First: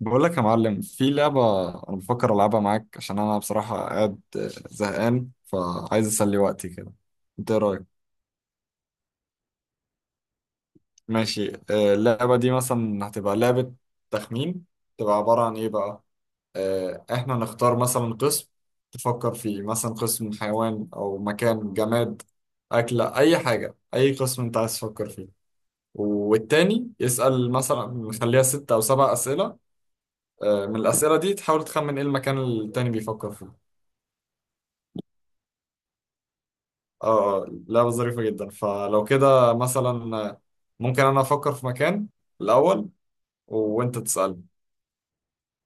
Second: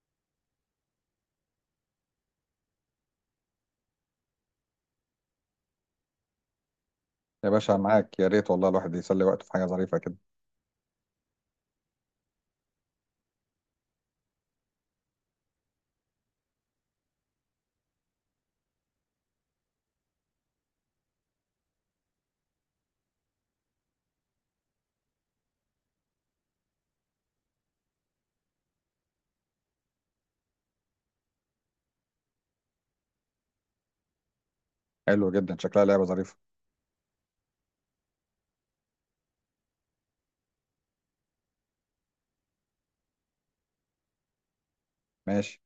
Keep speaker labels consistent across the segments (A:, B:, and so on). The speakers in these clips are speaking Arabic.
A: بقول لك يا معلم، في لعبة أنا بفكر ألعبها معاك عشان أنا بصراحة قاعد زهقان، فعايز أسلي وقتي كده.
B: يا
A: أنت إيه
B: باشا
A: رأيك؟
B: معاك، يا ريت والله. الواحد يسلي وقته في حاجة ظريفة كده.
A: ماشي. اللعبة دي مثلا هتبقى لعبة تخمين. تبقى عبارة عن إيه بقى؟ إحنا نختار مثلا قسم تفكر فيه، مثلا قسم حيوان أو مكان، جماد، أكلة، أي حاجة. أي قسم أنت عايز تفكر فيه. والتاني يسأل، مثلا نخليها 6 أو 7 أسئلة. من الأسئلة دي تحاول تخمن إيه المكان اللي التاني بيفكر فيه.
B: حلو جدا، شكلها لعبة ظريفة.
A: اه اه، لعبة ظريفة جدا. فلو كده مثلا، ممكن انا افكر في مكان الاول وانت تسألني.
B: ماشي.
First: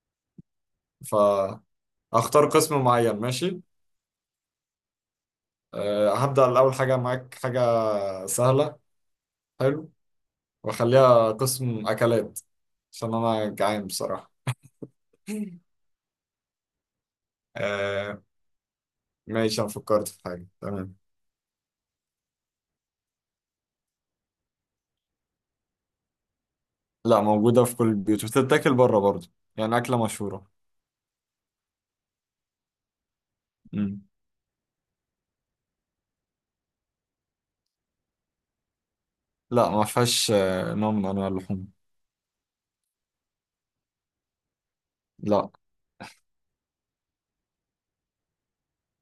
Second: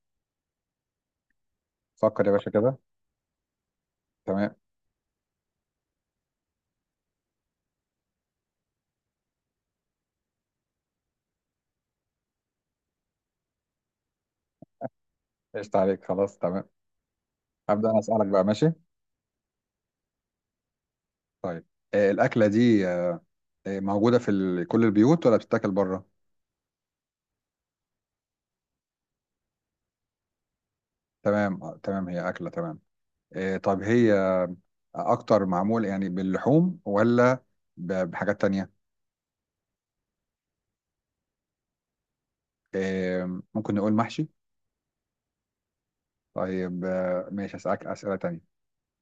B: فكر يا
A: فاختار
B: باشا كده.
A: قسم معين. ماشي.
B: تمام.
A: أه، هبدأ. الاول حاجة معاك حاجة سهلة. حلو. واخليها قسم اكلات عشان انا جعان بصراحة.
B: قشطة عليك، خلاص تمام. هبدأ أنا
A: أه،
B: أسألك بقى، ماشي.
A: ماشي. انا فكرت في حاجة. تمام.
B: طيب، الأكلة دي موجودة في كل البيوت ولا بتتاكل بره؟
A: لا، موجودة في كل البيوت وبتتاكل بره برضه، يعني أكلة مشهورة.
B: تمام، تمام، هي أكلة، تمام. طب
A: مم.
B: هي أكتر معمول يعني باللحوم ولا بحاجات تانية؟
A: لا، ما فيهاش نوع من أنواع اللحوم.
B: ممكن نقول محشي؟
A: لا.
B: طيب، ماشي أسألك أسئلة تانية.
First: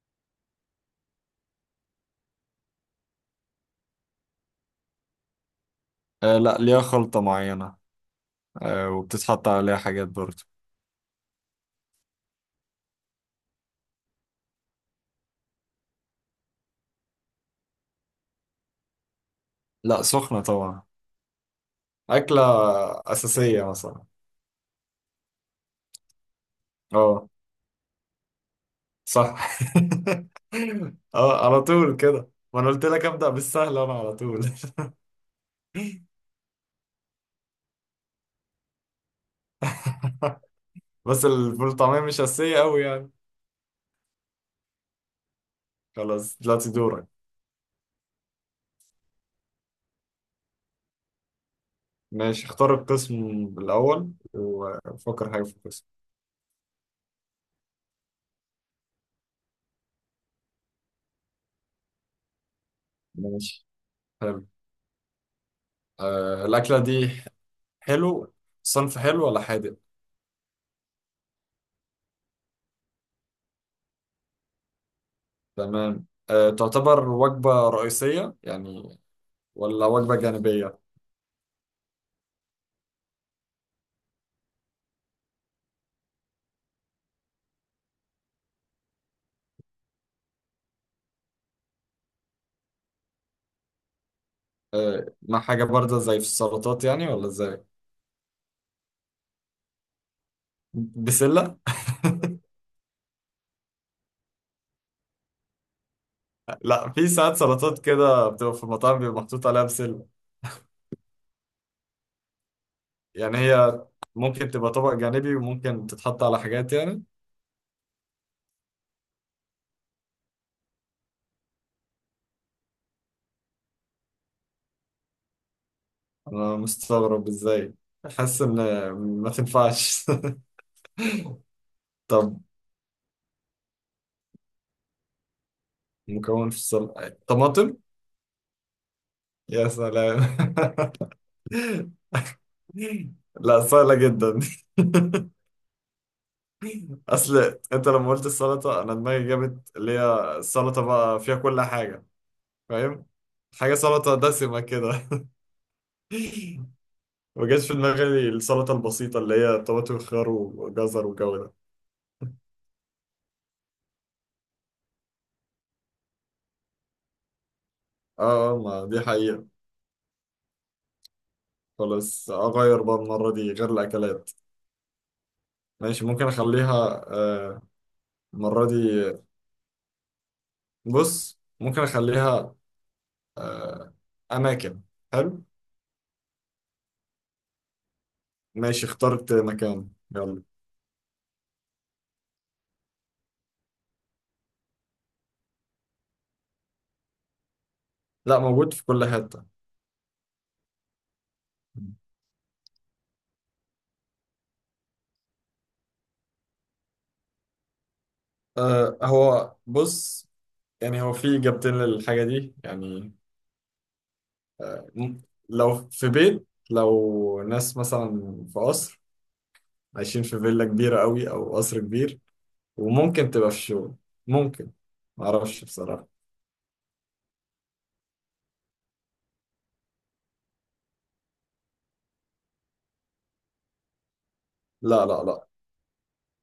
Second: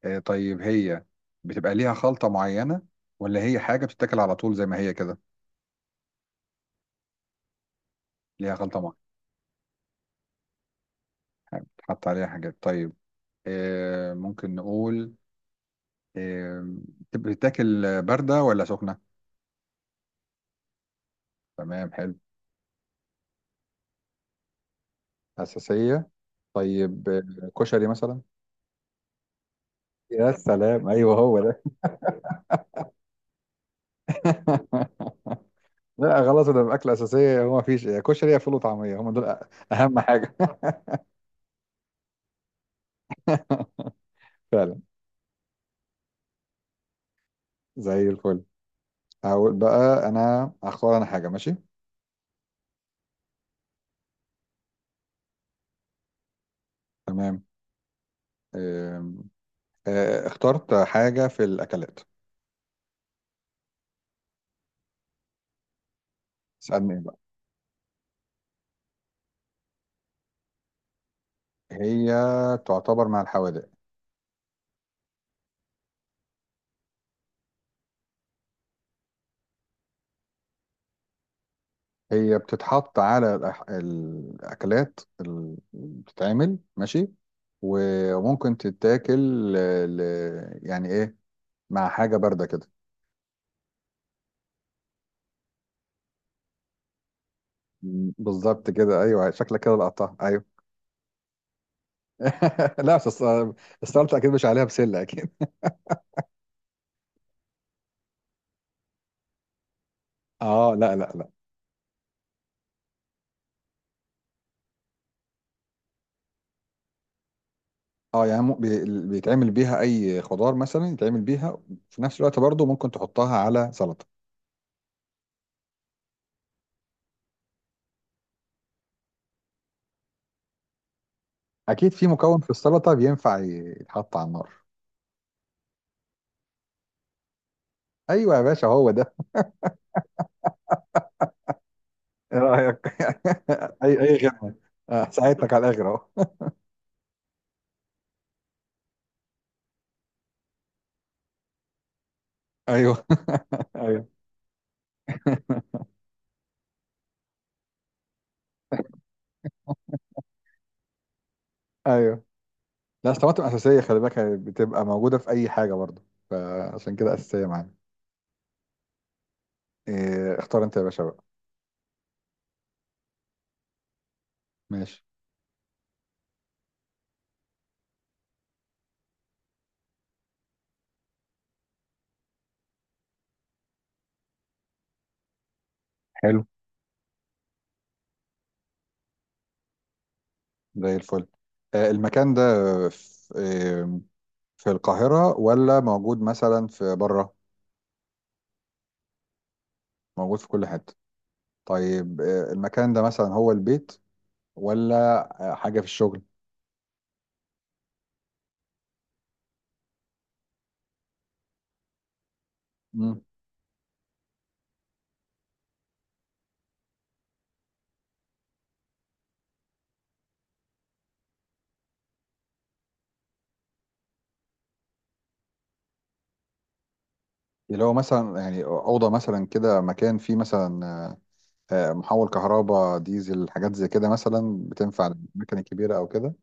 B: طيب، هي بتبقى ليها خلطة معينة ولا هي حاجة بتتاكل على طول زي ما هي كده؟
A: لا، ليها خلطة معينة.
B: ليها خلطة معينة.
A: وبتتحط عليها حاجات برضه.
B: تحط عليها حاجات، طيب. ممكن نقول آه، بتتاكل باردة ولا سخنة؟
A: لا، سخنة طبعا.
B: تمام، حلو.
A: أكلة أساسية مثلا.
B: أساسية، طيب،
A: اه،
B: كشري مثلا؟
A: صح.
B: يا سلام، ايوه هو
A: اه، على
B: ده.
A: طول كده؟ ما أنا قلت لك أبدأ بالسهل، أنا على طول.
B: لا خلاص، ده الاكل اساسيه، هو ما فيش يا كشري يا فول وطعميه، هم دول اهم حاجه.
A: بس الفول طعمية مش أساسية أوي يعني.
B: فعلا.
A: خلاص، دلوقتي دورك.
B: زي الفل. هقول بقى، انا هختار انا حاجه، ماشي.
A: ماشي، اختار القسم الأول وفكر حاجة في القسم.
B: تمام. آه، اخترت حاجة في الأكلات.
A: ماشي. حلو. الأكلة
B: اسألني إيه بقى؟
A: دي. حلو. صنف حلو ولا حادق؟
B: هي تعتبر مع الحوادق.
A: تمام. تعتبر وجبة رئيسية يعني، ولا وجبة جانبية؟
B: هي بتتحط على الأكلات اللي بتتعمل، ماشي. وممكن تتاكل يعني إيه، مع حاجة باردة كده.
A: ما حاجة باردة زي في السلطات يعني، ولا ازاي؟
B: بالظبط كده، أيوه شكلك كده لقطتها، أيوه.
A: بسلة؟
B: لا بس السلطة أكيد مش عليها بسلة، أكيد.
A: لا، في ساعات سلطات كده بتبقى في المطاعم بيبقى محطوط عليها بسلة.
B: أه لا لا لا.
A: يعني هي ممكن تبقى طبق جانبي، وممكن تتحط على حاجات يعني.
B: اه يعني بيتعمل بيها اي خضار مثلا، يتعمل بيها في نفس الوقت برضو ممكن تحطها على سلطة.
A: أنا مستغرب ازاي، حاسس إن ما تنفعش.
B: اكيد في مكون
A: طب
B: في السلطه بينفع يتحط على النار.
A: مكون في السلطة طماطم؟
B: ايوه يا باشا، هو ده.
A: يا سلام.
B: ايه رايك؟
A: لا، سهلة
B: اي
A: جدا.
B: خدمه. ساعدتك على الاخر اهو.
A: أصل أنت لما قلت السلطة، أنا دماغي جابت اللي هي السلطة بقى فيها كل حاجة.
B: ايوه
A: فاهم. حاجة
B: ايوه.
A: سلطة دسمة كده. ما جاش في دماغي السلطة البسيطة اللي هي طماطم وخيار وجزر والجو ده.
B: ايوه. لا أصل الطماطم اساسيه، خلي بالك، هي بتبقى موجوده في اي حاجه برضو، فعشان كده اساسيه معانا.
A: اه، ما دي حقيقة.
B: إيه، اختار انت يا باشا بقى.
A: خلاص، أغير بقى المرة دي، غير الأكلات.
B: ماشي.
A: ماشي، ممكن أخليها، المرة دي. بص، ممكن أخليها آه، أماكن. حلو.
B: حلو.
A: ماشي، اخترت مكان. يلا.
B: زي الفل. المكان ده في آه، في القاهره ولا موجود مثلا في بره؟
A: لا، موجود في كل حتة.
B: موجود في كل حته. طيب، المكان ده مثلا هو البيت ولا حاجة في الشغل؟
A: هو بص، يعني هو في إجابتين للحاجة دي يعني.
B: مم.
A: لو في بيت، لو ناس مثلا في قصر عايشين في فيلا كبيرة قوي أو قصر كبير. وممكن تبقى في شغل. ممكن. معرفش بصراحة.
B: اللي هو مثلا يعني أوضة مثلا كده، مكان فيه مثلا محول كهرباء ديزل، حاجات زي كده مثلا
A: لا
B: بتنفع
A: لا لا.
B: للأماكن الكبيرة أو كده.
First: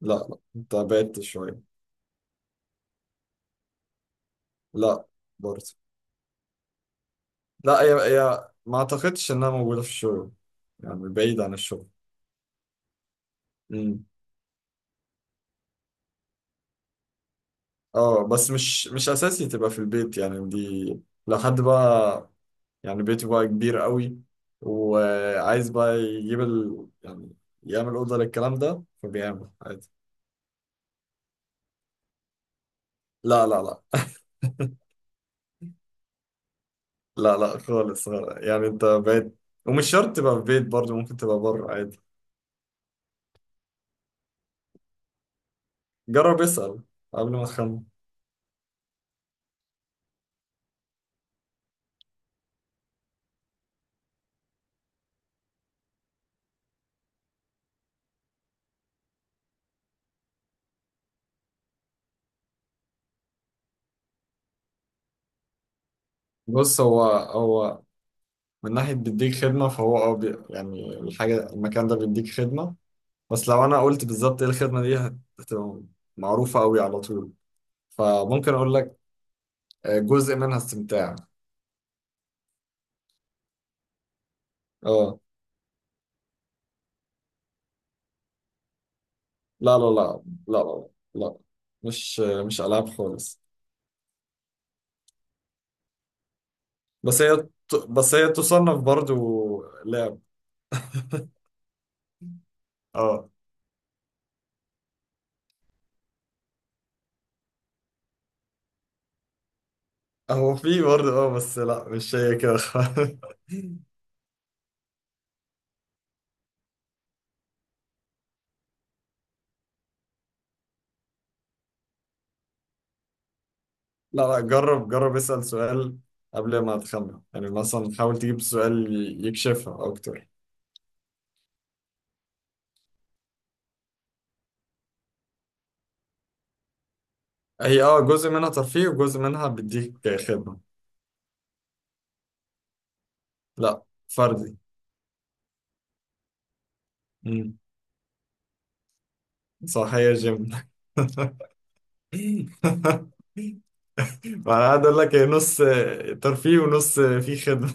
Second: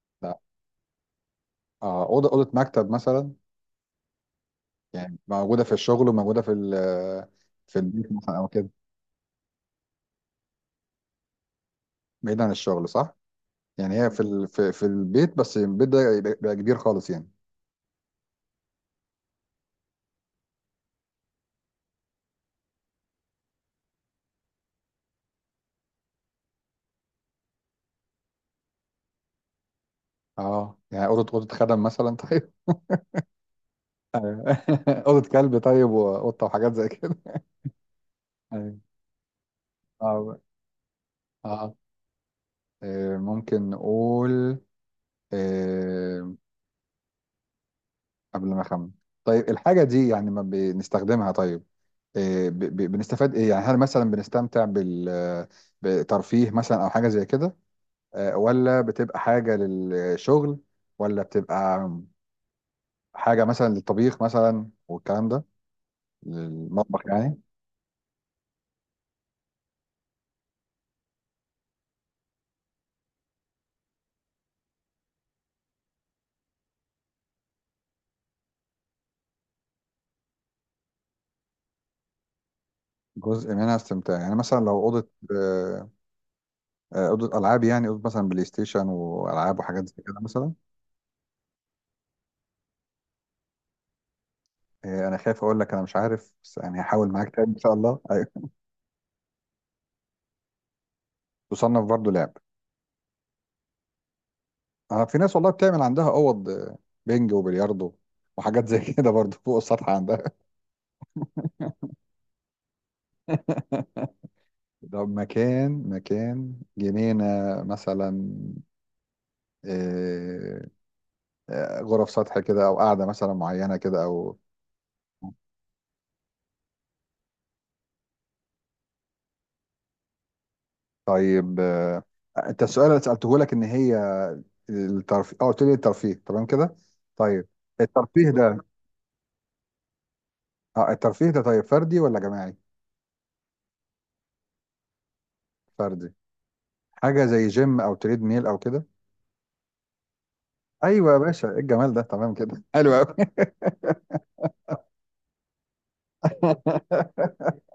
A: لا لا،
B: لا.
A: أنت بعدت شوية.
B: أوضة مكتب مثلا؟
A: لا.
B: يعني موجودة في
A: برضه.
B: الشغل وموجودة في في
A: لا، هي
B: البيت مثلا أو
A: هي
B: كده.
A: ما أعتقدش إنها موجودة في الشغل. يعني بعيد عن الشغل.
B: بعيد عن الشغل، صح؟ يعني هي في في البيت، بس البيت ده يبقى كبير خالص يعني.
A: اه، بس مش اساسي تبقى في البيت يعني، دي لو حد بقى يعني بيته بقى كبير قوي، وعايز بقى يجيب يعني يعمل اوضه للكلام ده فبيعمل عادي.
B: اه يعني أوضة خدم مثلا، طيب؟
A: لا لا لا
B: أيوة. أوضة كلب طيب، وقطة وحاجات زي كده.
A: لا لا، خالص. يعني
B: ايوه.
A: انت بقيت. ومش شرط تبقى
B: اه.
A: في بيت برضه، ممكن تبقى بره
B: آه.
A: عادي.
B: ممكن نقول آه،
A: جرب اسأل قبل ما تخمن.
B: قبل ما أخمن. طيب، الحاجة دي يعني ما بنستخدمها؟ طيب، بنستفاد إيه يعني؟ هل مثلا بنستمتع بترفيه مثلا أو حاجة زي كده، ولا بتبقى حاجة للشغل، ولا بتبقى حاجة مثلا للطبيخ مثلا والكلام ده،
A: بص،
B: للمطبخ
A: هو
B: يعني؟
A: هو من ناحية بيديك خدمة، فهو يعني الحاجة، المكان ده بيديك خدمة. بس لو انا قلت بالظبط ايه الخدمه دي هتبقى معروفه قوي على طول. فممكن اقول لك جزء منها استمتاع.
B: جزء منها استمتاع، يعني مثلا لو أوضة
A: اه،
B: آه، أوضة ألعاب يعني، أوضة مثلا بلاي ستيشن وألعاب
A: لا لا
B: وحاجات زي كده
A: لا
B: مثلا؟
A: لا لا لا، مش العاب خالص.
B: إيه، انا خايف اقول لك انا مش عارف، بس يعني هحاول
A: بس
B: معاك تاني ان شاء الله، ايوه.
A: هي تصنف برضو لعب.
B: تصنف برضو لعب.
A: اه،
B: اه في ناس والله بتعمل عندها اوض بينج وبلياردو وحاجات زي كده برضو فوق السطح عندها.
A: هو في برضه بس لا، مش هي كده خالص.
B: طب، مكان جنينة مثلا؟ إيه، غرف سطح كده، او قاعدة مثلا معينة كده،
A: لا
B: او
A: لا، جرب جرب اسأل سؤال قبل ما تخمن، يعني مثلا حاول تجيب سؤال يكشفها اكتر.
B: طيب انت السؤال اللي سألته لك ان هي الترفيه، قلت لي الترفيه، تمام كده، طيب.
A: هي
B: الترفيه
A: جزء منها
B: ده،
A: ترفيه، وجزء منها بيديك خدمة.
B: اه الترفيه ده طيب فردي ولا جماعي؟
A: لا، فردي.
B: فردي. حاجه زي
A: مم.
B: جيم او تريد ميل او كده؟
A: صح، هي جيم.
B: ايوه يا باشا، ايه الجمال ده، تمام كده، حلو قوي.
A: ما انا قاعد اقول لك هي نص ترفيه ونص في خدمه.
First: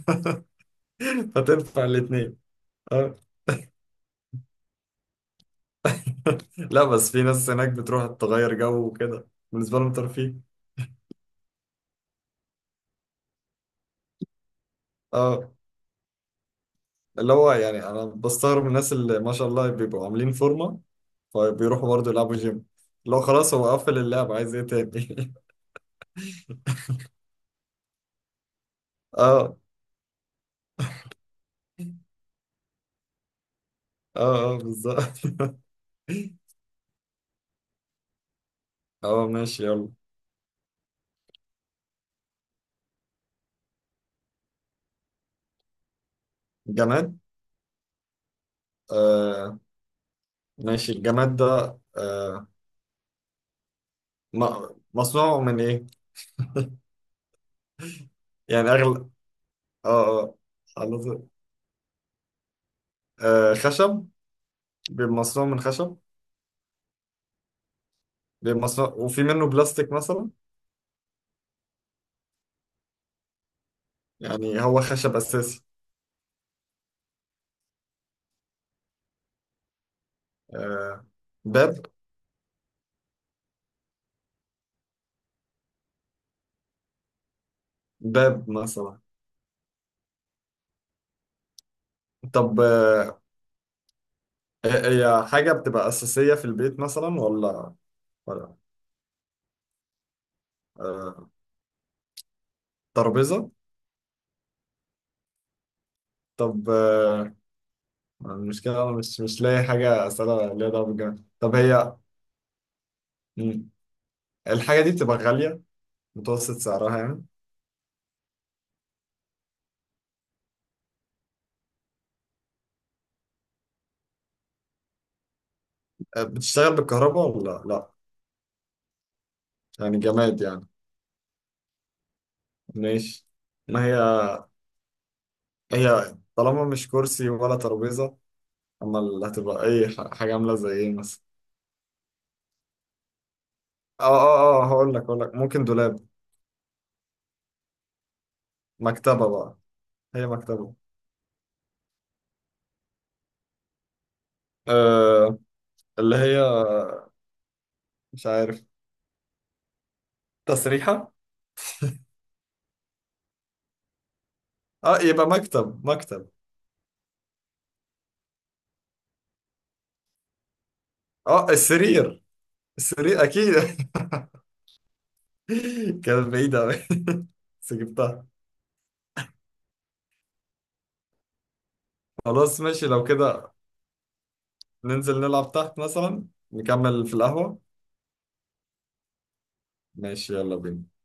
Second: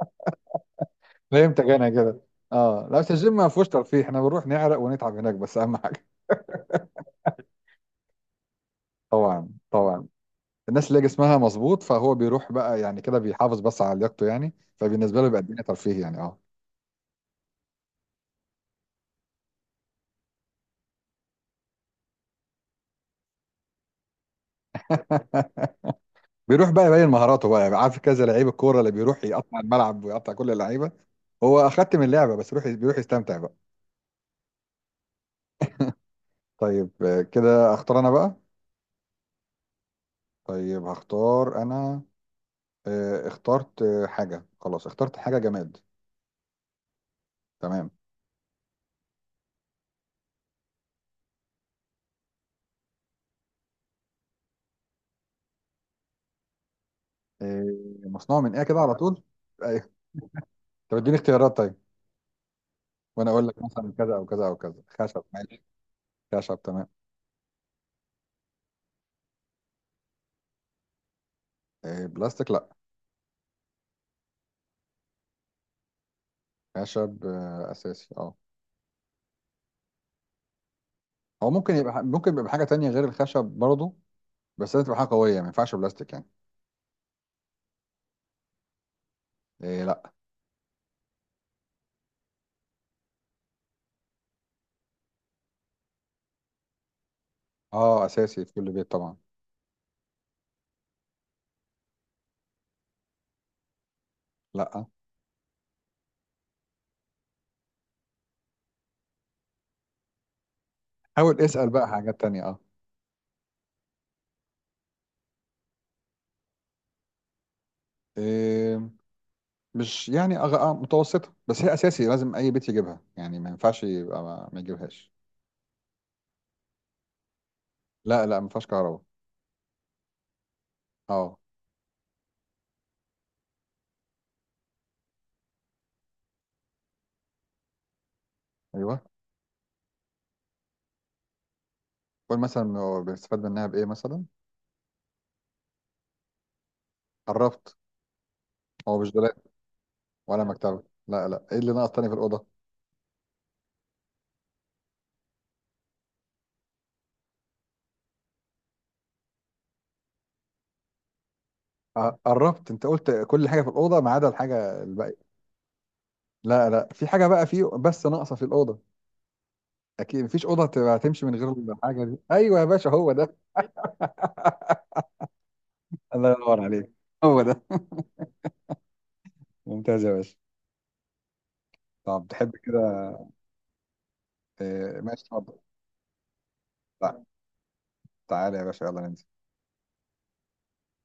B: فهمتك
A: فتنفع
B: انا كده.
A: الاثنين.
B: اه لا بس
A: اه.
B: الجيم ما فيهوش ترفيه، احنا بنروح نعرق ونتعب هناك بس، اهم حاجه.
A: لا بس في ناس هناك بتروح تغير جو وكده،
B: طبعا
A: بالنسبه لهم
B: طبعا.
A: ترفيه.
B: الناس اللي جسمها مظبوط، فهو بيروح بقى يعني كده بيحافظ بس على لياقته يعني، فبالنسبه له بيبقى
A: اه،
B: الدنيا ترفيه يعني، اه.
A: اللي هو يعني انا بستغرب من الناس اللي ما شاء الله بيبقوا عاملين فورمه، فبيروحوا برضه يلعبوا جيم، اللي هو خلاص هو قفل اللعب عايز ايه تاني.
B: بيروح بقى يبين مهاراته بقى، يعني عارف كذا لعيب الكوره اللي بيروح
A: اه
B: يقطع الملعب ويقطع كل اللعيبه. هو اخدت من اللعبه بس، بيروح يستمتع بقى.
A: اه اه، بالظبط.
B: طيب، كده اختار انا بقى.
A: اه، ماشي يلا.
B: طيب هختار انا. اخترت حاجة، خلاص اخترت حاجة جماد.
A: جماد.
B: تمام.
A: آه ماشي. الجماد ده م- مصنوع من ايه؟
B: آه، مصنوع من ايه
A: يعني
B: كده على
A: اغلب.
B: طول؟ ايوه.
A: اه اه.
B: طب اديني
A: حضرتك-
B: اختيارات، طيب، وانا اقول لك مثلا
A: خشب.
B: كذا او كذا او كذا.
A: بيبقى
B: خشب،
A: مصنوع من
B: ماشي؟
A: خشب.
B: خشب، تمام.
A: بيبقى مصنوع، وفي منه بلاستيك مثلا.
B: بلاستيك لا.
A: يعني هو خشب اساسي.
B: خشب اساسي، اه.
A: آه
B: هو ممكن
A: باب.
B: يبقى حاجة تانية غير الخشب برضه، بس لازم تبقى حاجة قوية، يعني ما ينفعش بلاستيك يعني.
A: باب مثلا.
B: إيه لا.
A: طب، هي حاجة بتبقى أساسية في البيت مثلا ولا؟
B: اه اساسي في
A: ولا،
B: كل بيت طبعا.
A: آه ترابيزة؟
B: لا.
A: طب المشكلة أنا مش لاقي حاجة أسألها ليها دعوة بالجماد.
B: حاول
A: طب
B: اسأل بقى
A: هي،
B: حاجات تانية، اه.
A: مم، الحاجة دي بتبقى غالية، متوسط سعرها يعني؟
B: إيه مش يعني متوسطة، بس هي اساسي لازم اي بيت يجيبها يعني، ما ينفعش يبقى ما يجيبهاش.
A: بتشتغل بالكهرباء ولا لا؟
B: لا لا ما فيهاش كهرباء.
A: يعني جماد يعني.
B: اه
A: ماشي. ما هي، هي طالما مش كرسي ولا ترابيزة، اما
B: ايوه.
A: اللي هتبقى اي حاجة عاملة زي ايه مثلا.
B: قول مثلا هو بيستفاد منها بايه
A: اه
B: مثلا.
A: اه اه، هقول لك هقول لك ممكن دولاب؟
B: قربت. هو مش
A: مكتبة
B: دولاب
A: بقى؟ هي
B: ولا
A: مكتبة؟
B: مكتبه. لا لا، ايه اللي ناقص تاني في الاوضه؟
A: آه اللي هي مش عارف، تسريحة.
B: قربت، انت قلت كل حاجه في الاوضه ما عدا الحاجه
A: اه، يبقى
B: الباقيه.
A: مكتب. مكتب.
B: لا لا، في حاجه بقى في بس ناقصه في الاوضه، اكيد مفيش اوضه تبقى تمشي من
A: اه،
B: غير الحاجه دي.
A: السرير.
B: ايوه يا باشا، هو
A: السرير
B: ده.
A: اكيد. كانت
B: الله ينور
A: بعيدة أوي.
B: عليك. هو ده.
A: بس جبتها.
B: ممتاز يا باشا. طب، تحب
A: خلاص،
B: كده؟
A: ماشي لو كده. ننزل
B: ماشي،
A: نلعب
B: اتفضل.
A: تحت مثلا، نكمل في
B: تع-
A: القهوة.
B: تعالى يا باشا، يلا ننزل.
A: ماشي، يلا بينا.